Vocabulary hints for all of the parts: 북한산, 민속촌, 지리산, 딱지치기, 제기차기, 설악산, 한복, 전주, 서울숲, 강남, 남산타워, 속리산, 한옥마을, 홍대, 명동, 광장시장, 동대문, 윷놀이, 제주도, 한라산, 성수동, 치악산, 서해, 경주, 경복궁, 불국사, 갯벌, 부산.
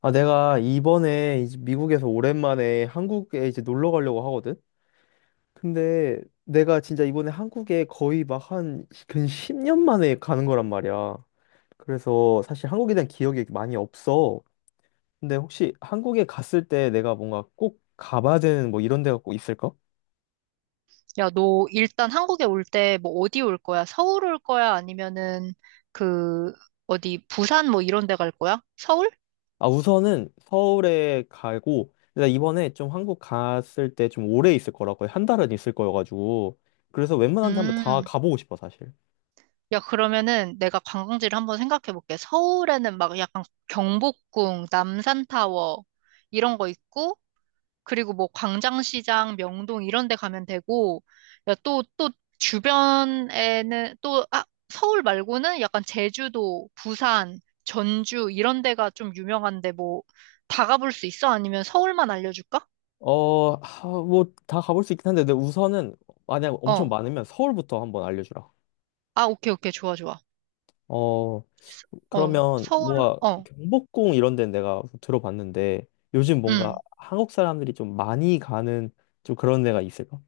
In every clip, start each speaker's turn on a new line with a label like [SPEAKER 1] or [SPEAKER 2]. [SPEAKER 1] 아, 내가 이번에 이제 미국에서 오랜만에 한국에 이제 놀러 가려고 하거든? 근데 내가 진짜 이번에 한국에 거의 막 한 근 10년 만에 가는 거란 말이야. 그래서 사실 한국에 대한 기억이 많이 없어. 근데 혹시 한국에 갔을 때 내가 뭔가 꼭 가봐야 되는 뭐 이런 데가 꼭 있을까?
[SPEAKER 2] 야, 너 일단 한국에 올 때 뭐 어디 올 거야? 서울 올 거야? 아니면은 그 어디 부산 뭐 이런 데 갈 거야? 서울?
[SPEAKER 1] 아, 우선은 서울에 가고, 내가 이번에 좀 한국 갔을 때 좀 오래 있을 거라 거의 한 달은 있을 거여가지고, 그래서 웬만한 데 한번 다
[SPEAKER 2] 음.
[SPEAKER 1] 가보고 싶어, 사실.
[SPEAKER 2] 야, 그러면은 내가 관광지를 한번 생각해 볼게. 서울에는 막 약간 경복궁, 남산타워 이런 거 있고, 그리고 뭐 광장시장, 명동 이런 데 가면 되고, 야, 또 주변에는 또, 아, 서울 말고는 약간 제주도, 부산, 전주 이런 데가 좀 유명한데 뭐 다 가볼 수 있어? 아니면 서울만 알려줄까?
[SPEAKER 1] 어, 뭐 다 가볼 수 있긴 한데, 근데 우선은 만약 엄청
[SPEAKER 2] 어.
[SPEAKER 1] 많으면 서울부터 한번 알려주라.
[SPEAKER 2] 아, 오케이, 오케이. 좋아, 좋아.
[SPEAKER 1] 어,
[SPEAKER 2] 어,
[SPEAKER 1] 그러면
[SPEAKER 2] 서울,
[SPEAKER 1] 뭔가
[SPEAKER 2] 어,
[SPEAKER 1] 경복궁 이런 데는 내가 들어봤는데 요즘 뭔가
[SPEAKER 2] 음.
[SPEAKER 1] 한국 사람들이 좀 많이 가는 좀 그런 데가 있을까?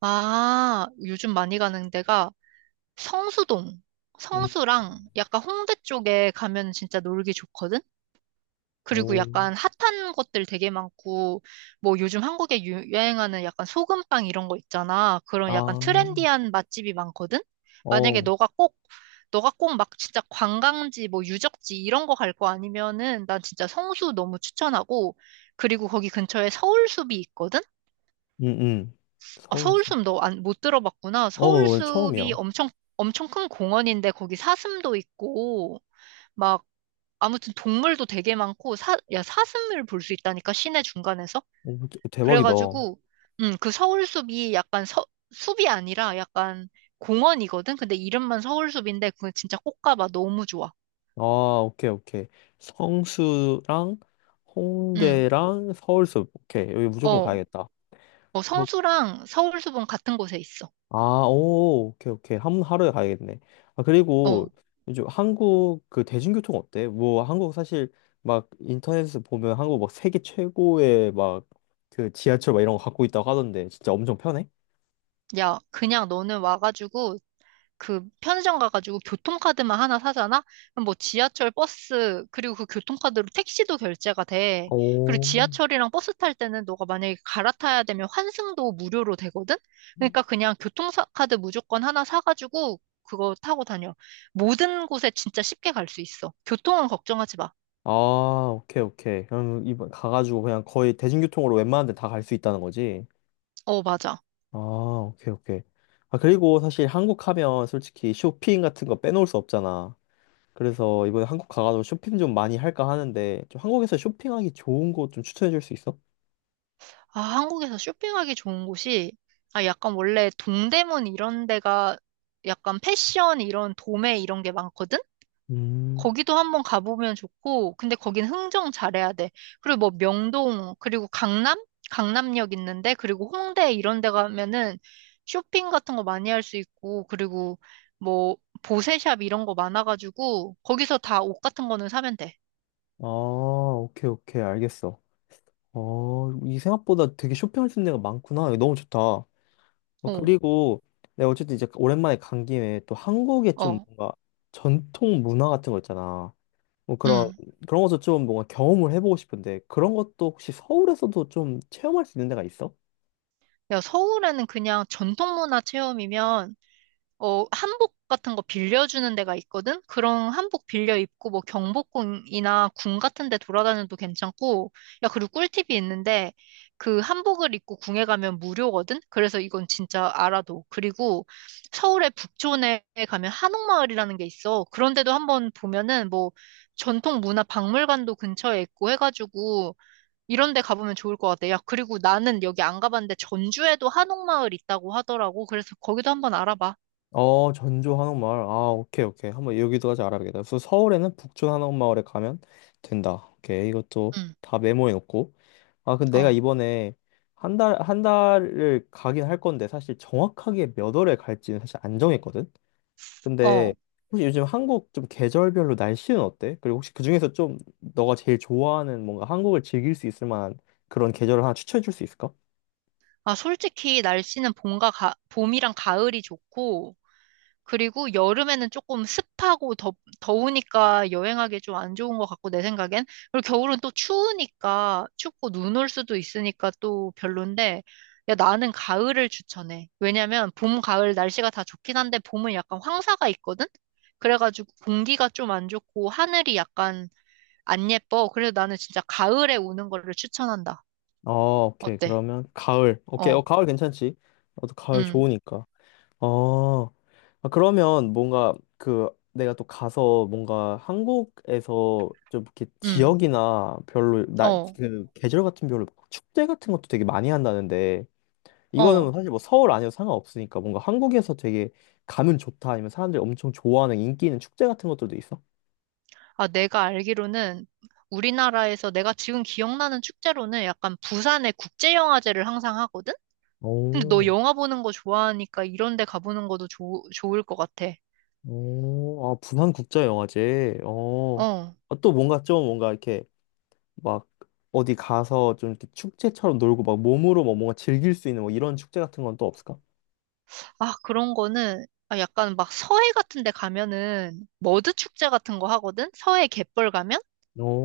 [SPEAKER 2] 아, 요즘 많이 가는 데가 성수동,
[SPEAKER 1] 음,
[SPEAKER 2] 성수랑 약간 홍대 쪽에 가면 진짜 놀기 좋거든? 그리고
[SPEAKER 1] 오,
[SPEAKER 2] 약간 핫한 것들 되게 많고, 뭐 요즘 한국에 유행하는 약간 소금빵 이런 거 있잖아. 그런 약간
[SPEAKER 1] 아,
[SPEAKER 2] 트렌디한 맛집이 많거든? 만약에
[SPEAKER 1] 어,
[SPEAKER 2] 너가 꼭, 너가 꼭 막 진짜 관광지, 뭐 유적지 이런 거 갈 거 아니면은 난 진짜 성수 너무 추천하고, 그리고 거기 근처에 서울숲이 있거든?
[SPEAKER 1] 음,
[SPEAKER 2] 아,
[SPEAKER 1] 서울에서.
[SPEAKER 2] 서울숲 너 안, 못 들어봤구나.
[SPEAKER 1] 어, 처음이야.
[SPEAKER 2] 엄청 큰 공원인데 거기 사슴도 있고, 막 아무튼 동물도 되게 많고 야, 사슴을 볼 수 있다니까 시내 중간에서.
[SPEAKER 1] 오, 대박이다.
[SPEAKER 2] 그래가지고 음, 그 서울숲이 약간 서, 숲이 아니라 약간 공원이거든. 근데 이름만 서울숲인데 그건 진짜 꼭 가봐. 너무 좋아.
[SPEAKER 1] 아, 오케이, 오케이. 성수랑
[SPEAKER 2] 음.
[SPEAKER 1] 홍대랑 서울숲. 오케이, 여기 무조건
[SPEAKER 2] 어.
[SPEAKER 1] 가야겠다.
[SPEAKER 2] 어, 성수랑 서울숲은 같은 곳에 있어.
[SPEAKER 1] 아, 오, 오케이, 오케이. 하루에 가야겠네. 아, 그리고
[SPEAKER 2] 어.
[SPEAKER 1] 요즘 한국 그 대중교통 어때? 뭐, 한국 사실 막 인터넷에서 보면 한국 막 세계 최고의 막 그 지하철 막 이런 거 갖고 있다고 하던데 진짜 엄청 편해?
[SPEAKER 2] 야, 그냥 너는 와가지고 그 편의점 가가지고 교통카드만 하나 사잖아? 그럼 뭐 지하철, 버스, 그리고 그 교통카드로 택시도 결제가 돼. 그리고
[SPEAKER 1] 오.
[SPEAKER 2] 지하철이랑 버스 탈 때는 너가 만약에 갈아타야 되면 환승도 무료로 되거든? 그러니까 그냥 교통카드 무조건 하나 사가지고 그거 타고 다녀. 모든 곳에 진짜 쉽게 갈 수 있어. 교통은 걱정하지 마.
[SPEAKER 1] 아, 오케이, 오케이. 그럼 이번 가가지고 그냥 거의 대중교통으로 웬만한 데 다 갈 수 있다는 거지?
[SPEAKER 2] 어, 맞아.
[SPEAKER 1] 아, 오케이, 오케이. 아, 그리고 사실 한국 하면 솔직히 쇼핑 같은 거 빼놓을 수 없잖아. 그래서 이번에 한국 가가지고 쇼핑 좀 많이 할까 하는데 좀 한국에서 쇼핑하기 좋은 곳 좀 추천해 줄 수 있어?
[SPEAKER 2] 아, 한국에서 쇼핑하기 좋은 곳이, 아, 약간 원래 동대문 이런 데가 약간 패션 이런 도매 이런 게 많거든?
[SPEAKER 1] 음,
[SPEAKER 2] 거기도 한번 가보면 좋고, 근데 거긴 흥정 잘해야 돼. 그리고 뭐 명동, 그리고 강남? 강남역 있는데, 그리고 홍대 이런 데 가면은 쇼핑 같은 거 많이 할 수 있고, 그리고 뭐 보세샵 이런 거 많아가지고, 거기서 다 옷 같은 거는 사면 돼.
[SPEAKER 1] 아, 오케이, 오케이, 알겠어. 어, 이 생각보다 되게 쇼핑할 수 있는 데가 많구나. 이거 너무 좋다. 어,
[SPEAKER 2] 어,
[SPEAKER 1] 그리고 내가 어쨌든 이제 오랜만에 간 김에 또 한국의 좀
[SPEAKER 2] 어,
[SPEAKER 1] 뭔가 전통 문화 같은 거 있잖아. 뭐 그런,
[SPEAKER 2] 음.
[SPEAKER 1] 그런 것도 좀 뭔가 경험을 해보고 싶은데 그런 것도 혹시 서울에서도 좀 체험할 수 있는 데가 있어?
[SPEAKER 2] 야, 서울에는 그냥 전통 문화 체험이면 어, 한복 같은 거 빌려주는 데가 있거든? 그런 한복 빌려 입고 뭐 경복궁이나 궁 같은 데 돌아다녀도 괜찮고, 야, 그리고 꿀팁이 있는데, 그 한복을 입고 궁에 가면 무료거든? 그래서 이건 진짜 알아둬. 그리고 서울의 북촌에 가면 한옥마을이라는 게 있어. 그런데도 한번 보면은 뭐 전통 문화 박물관도 근처에 있고 해가지고, 이런 데 가보면 좋을 것 같아. 야, 그리고 나는 여기 안 가봤는데 전주에도 한옥마을 있다고 하더라고. 그래서 거기도 한번 알아봐.
[SPEAKER 1] 어, 전주 한옥마을. 아, 오케이, 오케이. 한번 여기도까지 알아야겠다. 그래서 서울에는 북촌 한옥마을에 가면 된다. 오케이. 이것도
[SPEAKER 2] 응.
[SPEAKER 1] 다 메모해 놓고. 아, 근데 내가
[SPEAKER 2] 어,
[SPEAKER 1] 이번에 한 달을 가긴 할 건데, 사실 정확하게 몇 월에 갈지는 사실 안 정했거든? 근데
[SPEAKER 2] 어.
[SPEAKER 1] 혹시 요즘 한국 좀 계절별로 날씨는 어때? 그리고 혹시 그중에서 좀 너가 제일 좋아하는 뭔가 한국을 즐길 수 있을 만한 그런 계절을 하나 추천해 줄 수 있을까?
[SPEAKER 2] 아, 솔직히 날씨는 봄이랑 가을이 좋고, 그리고 여름에는 더우니까 여행하기 좀 안 좋은 것 같고, 내 생각엔. 그리고 겨울은 또 추우니까, 춥고 눈 올 수도 있으니까 또 별론데, 야, 나는 가을을 추천해. 왜냐면 봄, 가을 날씨가 다 좋긴 한데, 봄은 약간 황사가 있거든? 그래가지고 공기가 좀 안 좋고, 하늘이 약간 안 예뻐. 그래서 나는 진짜 가을에 오는 거를 추천한다.
[SPEAKER 1] 어, 오케이.
[SPEAKER 2] 어때?
[SPEAKER 1] 그러면 가을. 오케이. 어,
[SPEAKER 2] 어,
[SPEAKER 1] 가을 괜찮지? 나도 가을
[SPEAKER 2] 음
[SPEAKER 1] 좋으니까. 어, 아, 그러면 뭔가 그 내가 또 가서 뭔가 한국에서 좀 이렇게
[SPEAKER 2] 음, 어,
[SPEAKER 1] 그 계절 같은 별로 축제 같은 것도 되게 많이 한다는데 이거는
[SPEAKER 2] 어.
[SPEAKER 1] 사실 뭐 서울 아니어도 상관없으니까 뭔가 한국에서 되게 가면 좋다 아니면 사람들이 엄청 좋아하는 인기 있는 축제 같은 것들도 있어?
[SPEAKER 2] 아, 내가 알기로는 우리나라에서 내가 지금 기억나는 축제로는 약간 부산의 국제영화제를 항상 하거든? 근데 너
[SPEAKER 1] 오,
[SPEAKER 2] 영화 보는 거 좋아하니까 이런 데 가보는 것도 좋 좋을 것 같아.
[SPEAKER 1] 오, 아, 부산국제영화제. 어,
[SPEAKER 2] 어.
[SPEAKER 1] 아, 또 뭔가 좀 뭔가 이렇게 막 어디 가서 좀 이렇게 축제처럼 놀고 막 몸으로 뭐 뭔가 즐길 수 있는 뭐 이런 축제 같은 건 또 없을까?
[SPEAKER 2] 아, 그런 거는 아, 약간 막 서해 같은 데 가면은 머드 축제 같은 거 하거든? 서해 갯벌 가면?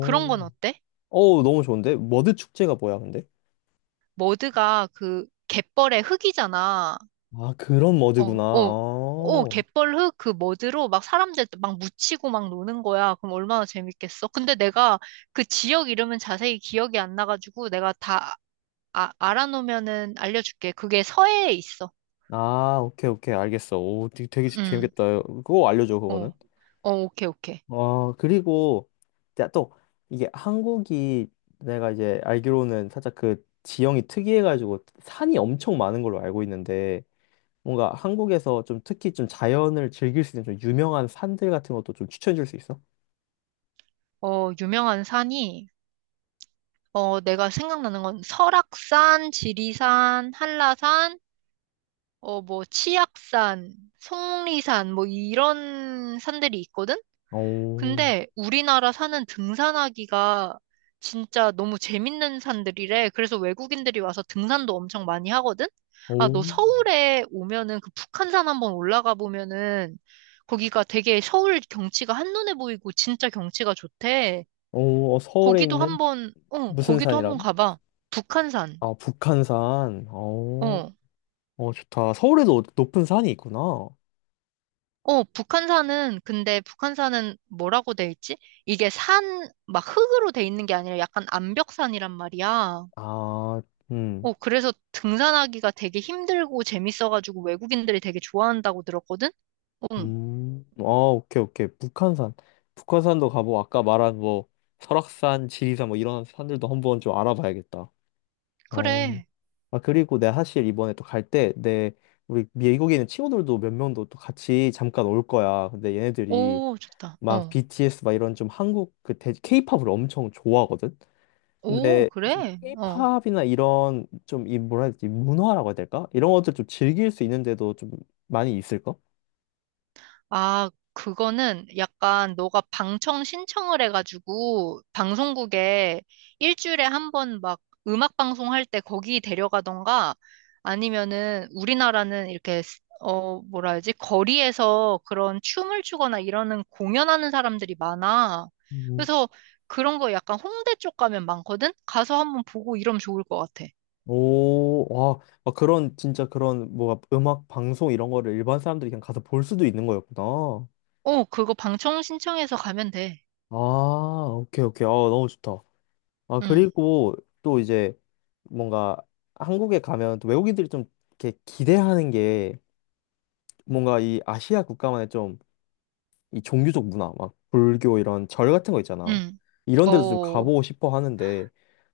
[SPEAKER 2] 그런 건 어때?
[SPEAKER 1] 어 너무 좋은데? 머드 축제가 뭐야, 근데?
[SPEAKER 2] 머드가 그 갯벌의 흙이잖아.
[SPEAKER 1] 아, 그런
[SPEAKER 2] 어,
[SPEAKER 1] 머드구나.
[SPEAKER 2] 어, 어,
[SPEAKER 1] 아,
[SPEAKER 2] 갯벌 흙 그 머드로 막 사람들 막 묻히고 막 노는 거야. 그럼 얼마나 재밌겠어. 근데 내가 그 지역 이름은 자세히 기억이 안 나가지고 내가 다 아, 알아놓으면은 알려줄게. 그게 서해에 있어.
[SPEAKER 1] 아, 오케이, 오케이, 알겠어. 오, 되게
[SPEAKER 2] 응,
[SPEAKER 1] 재밌겠다. 그거 알려줘, 그거는.
[SPEAKER 2] 어, 어, 오케이, 오케이.
[SPEAKER 1] 아, 그리고, 자, 또, 이게 한국이 내가 이제 알기로는 살짝 그 지형이 특이해가지고 산이 엄청 많은 걸로 알고 있는데, 뭔가 한국에서 좀 특히 좀 자연을 즐길 수 있는 좀 유명한 산들 같은 것도 좀 추천해 줄 수 있어?
[SPEAKER 2] 어, 유명한 산이, 어, 내가 생각나는 건 설악산, 지리산, 한라산, 어, 뭐, 치악산, 속리산, 뭐, 이런 산들이 있거든?
[SPEAKER 1] 오,
[SPEAKER 2] 근데 우리나라 산은 등산하기가 진짜 너무 재밌는 산들이래. 그래서 외국인들이 와서 등산도 엄청 많이 하거든? 아,
[SPEAKER 1] 오,
[SPEAKER 2] 너 서울에 오면은 그 북한산 한번 올라가 보면은 거기가 되게 서울 경치가 한눈에 보이고 진짜 경치가 좋대.
[SPEAKER 1] 오, 어, 서울에 있는 무슨
[SPEAKER 2] 거기도 한번
[SPEAKER 1] 산이라고?
[SPEAKER 2] 가봐. 북한산.
[SPEAKER 1] 아, 북한산. 어,
[SPEAKER 2] 어.
[SPEAKER 1] 어, 좋다. 서울에도 높은 산이 있구나.
[SPEAKER 2] 어, 근데 북한산은 뭐라고 돼 있지? 막 흙으로 돼 있는 게 아니라 약간 암벽산이란 말이야.
[SPEAKER 1] 아, 음,
[SPEAKER 2] 어, 그래서 등산하기가 되게 힘들고 재밌어가지고 외국인들이 되게 좋아한다고 들었거든? 응,
[SPEAKER 1] 아, 오케이, 오케이. 북한산. 북한산도 가보고, 아까 말한 뭐, 설악산, 지리산 뭐 이런 산들도 한번 좀 알아봐야겠다. 어.
[SPEAKER 2] 그래.
[SPEAKER 1] 아, 그리고 내가 사실 이번에 또 갈 때, 우리 미국에 있는 친구들도 몇 명도 또 같이 잠깐 올 거야. 근데 얘네들이
[SPEAKER 2] 오, 좋다.
[SPEAKER 1] 막
[SPEAKER 2] 어.
[SPEAKER 1] BTS 막 이런 좀 o 팝을 엄청 좋아하거든?
[SPEAKER 2] 오,
[SPEAKER 1] 근데 좀
[SPEAKER 2] 그래? 어.
[SPEAKER 1] K-팝이나 이런 좀 이 뭐라 해야 되지? 문화라고 해야 될까? 이런 것들 좀 즐길 수 있는데도 좀 많이 있을까?
[SPEAKER 2] 아, 그거는 약간 너가 방청 신청을 해가지고 방송국에 일주일에 한 번 막 음악 방송할 때 거기 데려가던가 아니면은 우리나라는 이렇게 어, 뭐라 해야지? 거리에서 그런 춤을 추거나 이러는 공연하는 사람들이 많아.
[SPEAKER 1] 음.
[SPEAKER 2] 그래서 그런 거 약간 홍대 쪽 가면 많거든? 가서 한번 보고 이러면 좋을 것 같아.
[SPEAKER 1] 오, 와, 아, 뭐가 음악 방송 이런 거를 일반 사람들이 그냥 가서 볼 수도 있는 거였구나.
[SPEAKER 2] 어, 그거 방청 신청해서 가면 돼.
[SPEAKER 1] 아, 오케이, 오케이. 아, 너무 좋다. 아,
[SPEAKER 2] 응,
[SPEAKER 1] 그리고 또 이제 뭔가 한국에 가면 또 외국인들이 좀 이렇게 기대하는 게 뭔가 이 아시아 국가만의 좀 이 종교적 문화, 막 불교 이런 절 같은 거 있잖아.
[SPEAKER 2] 응.
[SPEAKER 1] 이런 데도 좀
[SPEAKER 2] 어.
[SPEAKER 1] 가보고 싶어 하는데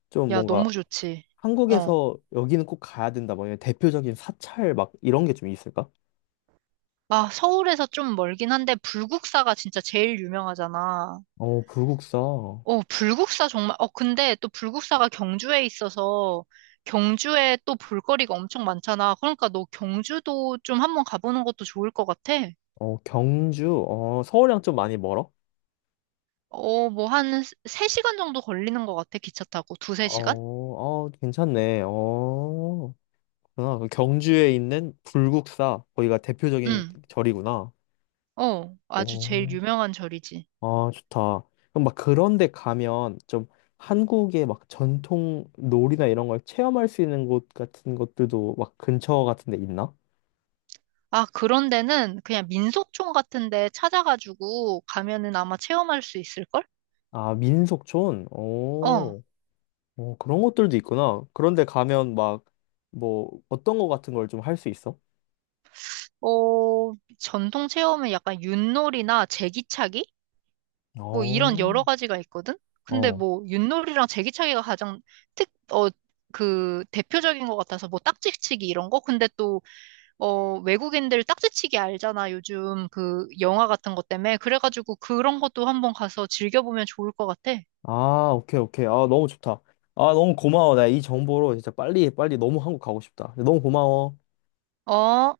[SPEAKER 1] 좀
[SPEAKER 2] 야,
[SPEAKER 1] 뭔가
[SPEAKER 2] 너무 좋지. 어.
[SPEAKER 1] 한국에서 여기는 꼭 가야 된다. 뭐 이런 대표적인 사찰 막 이런 게 좀 있을까?
[SPEAKER 2] 아, 서울에서 좀 멀긴 한데, 불국사가 진짜 제일 유명하잖아.
[SPEAKER 1] 어, 불국사. 어,
[SPEAKER 2] 어, 근데 또 불국사가 경주에 있어서, 경주에 또 볼거리가 엄청 많잖아. 그러니까 너 경주도 좀 한번 가보는 것도 좋을 것 같아.
[SPEAKER 1] 경주. 어, 서울이랑 좀 많이 멀어?
[SPEAKER 2] 어, 뭐 한 3시간 정도 걸리는 것 같아, 기차 타고. 두세
[SPEAKER 1] 어,
[SPEAKER 2] 시간?
[SPEAKER 1] 어, 괜찮네. 어. 아, 경주에 있는 불국사, 거기가 대표적인
[SPEAKER 2] 응.
[SPEAKER 1] 절이구나.
[SPEAKER 2] 어, 아주 제일
[SPEAKER 1] 오,
[SPEAKER 2] 유명한 절이지.
[SPEAKER 1] 아, 좋다. 그럼 막 그런 데 가면 좀 한국의 막 전통 놀이나 이런 걸 체험할 수 있는 곳 같은 것들도 막 근처 같은 데 있나?
[SPEAKER 2] 아, 그런 데는 그냥 민속촌 같은 데 찾아가지고 가면은 아마 체험할 수 있을걸?
[SPEAKER 1] 아, 민속촌?
[SPEAKER 2] 어.
[SPEAKER 1] 오, 오, 그런 것들도 있구나. 그런데 가면 막 뭐 어떤 거 같은 걸 좀 할 수 있어?
[SPEAKER 2] 어, 전통 체험은 약간 윷놀이나 제기차기? 뭐 이런
[SPEAKER 1] 어,
[SPEAKER 2] 여러 가지가 있거든? 근데
[SPEAKER 1] 어.
[SPEAKER 2] 뭐 윷놀이랑 제기차기가 가장 특, 어, 그 대표적인 것 같아서 뭐 딱지치기 이런 거? 근데 또, 어, 외국인들 딱지치기 알잖아. 요즘 그 영화 같은 것 때문에. 그래가지고 그런 것도 한번 가서 즐겨보면 좋을 것 같아.
[SPEAKER 1] 아, 오케이, 오케이. 아, 너무 좋다. 아, 너무 고마워. 나 이 정보로 진짜 빨리 너무 한국 가고 싶다. 너무 고마워.
[SPEAKER 2] 어?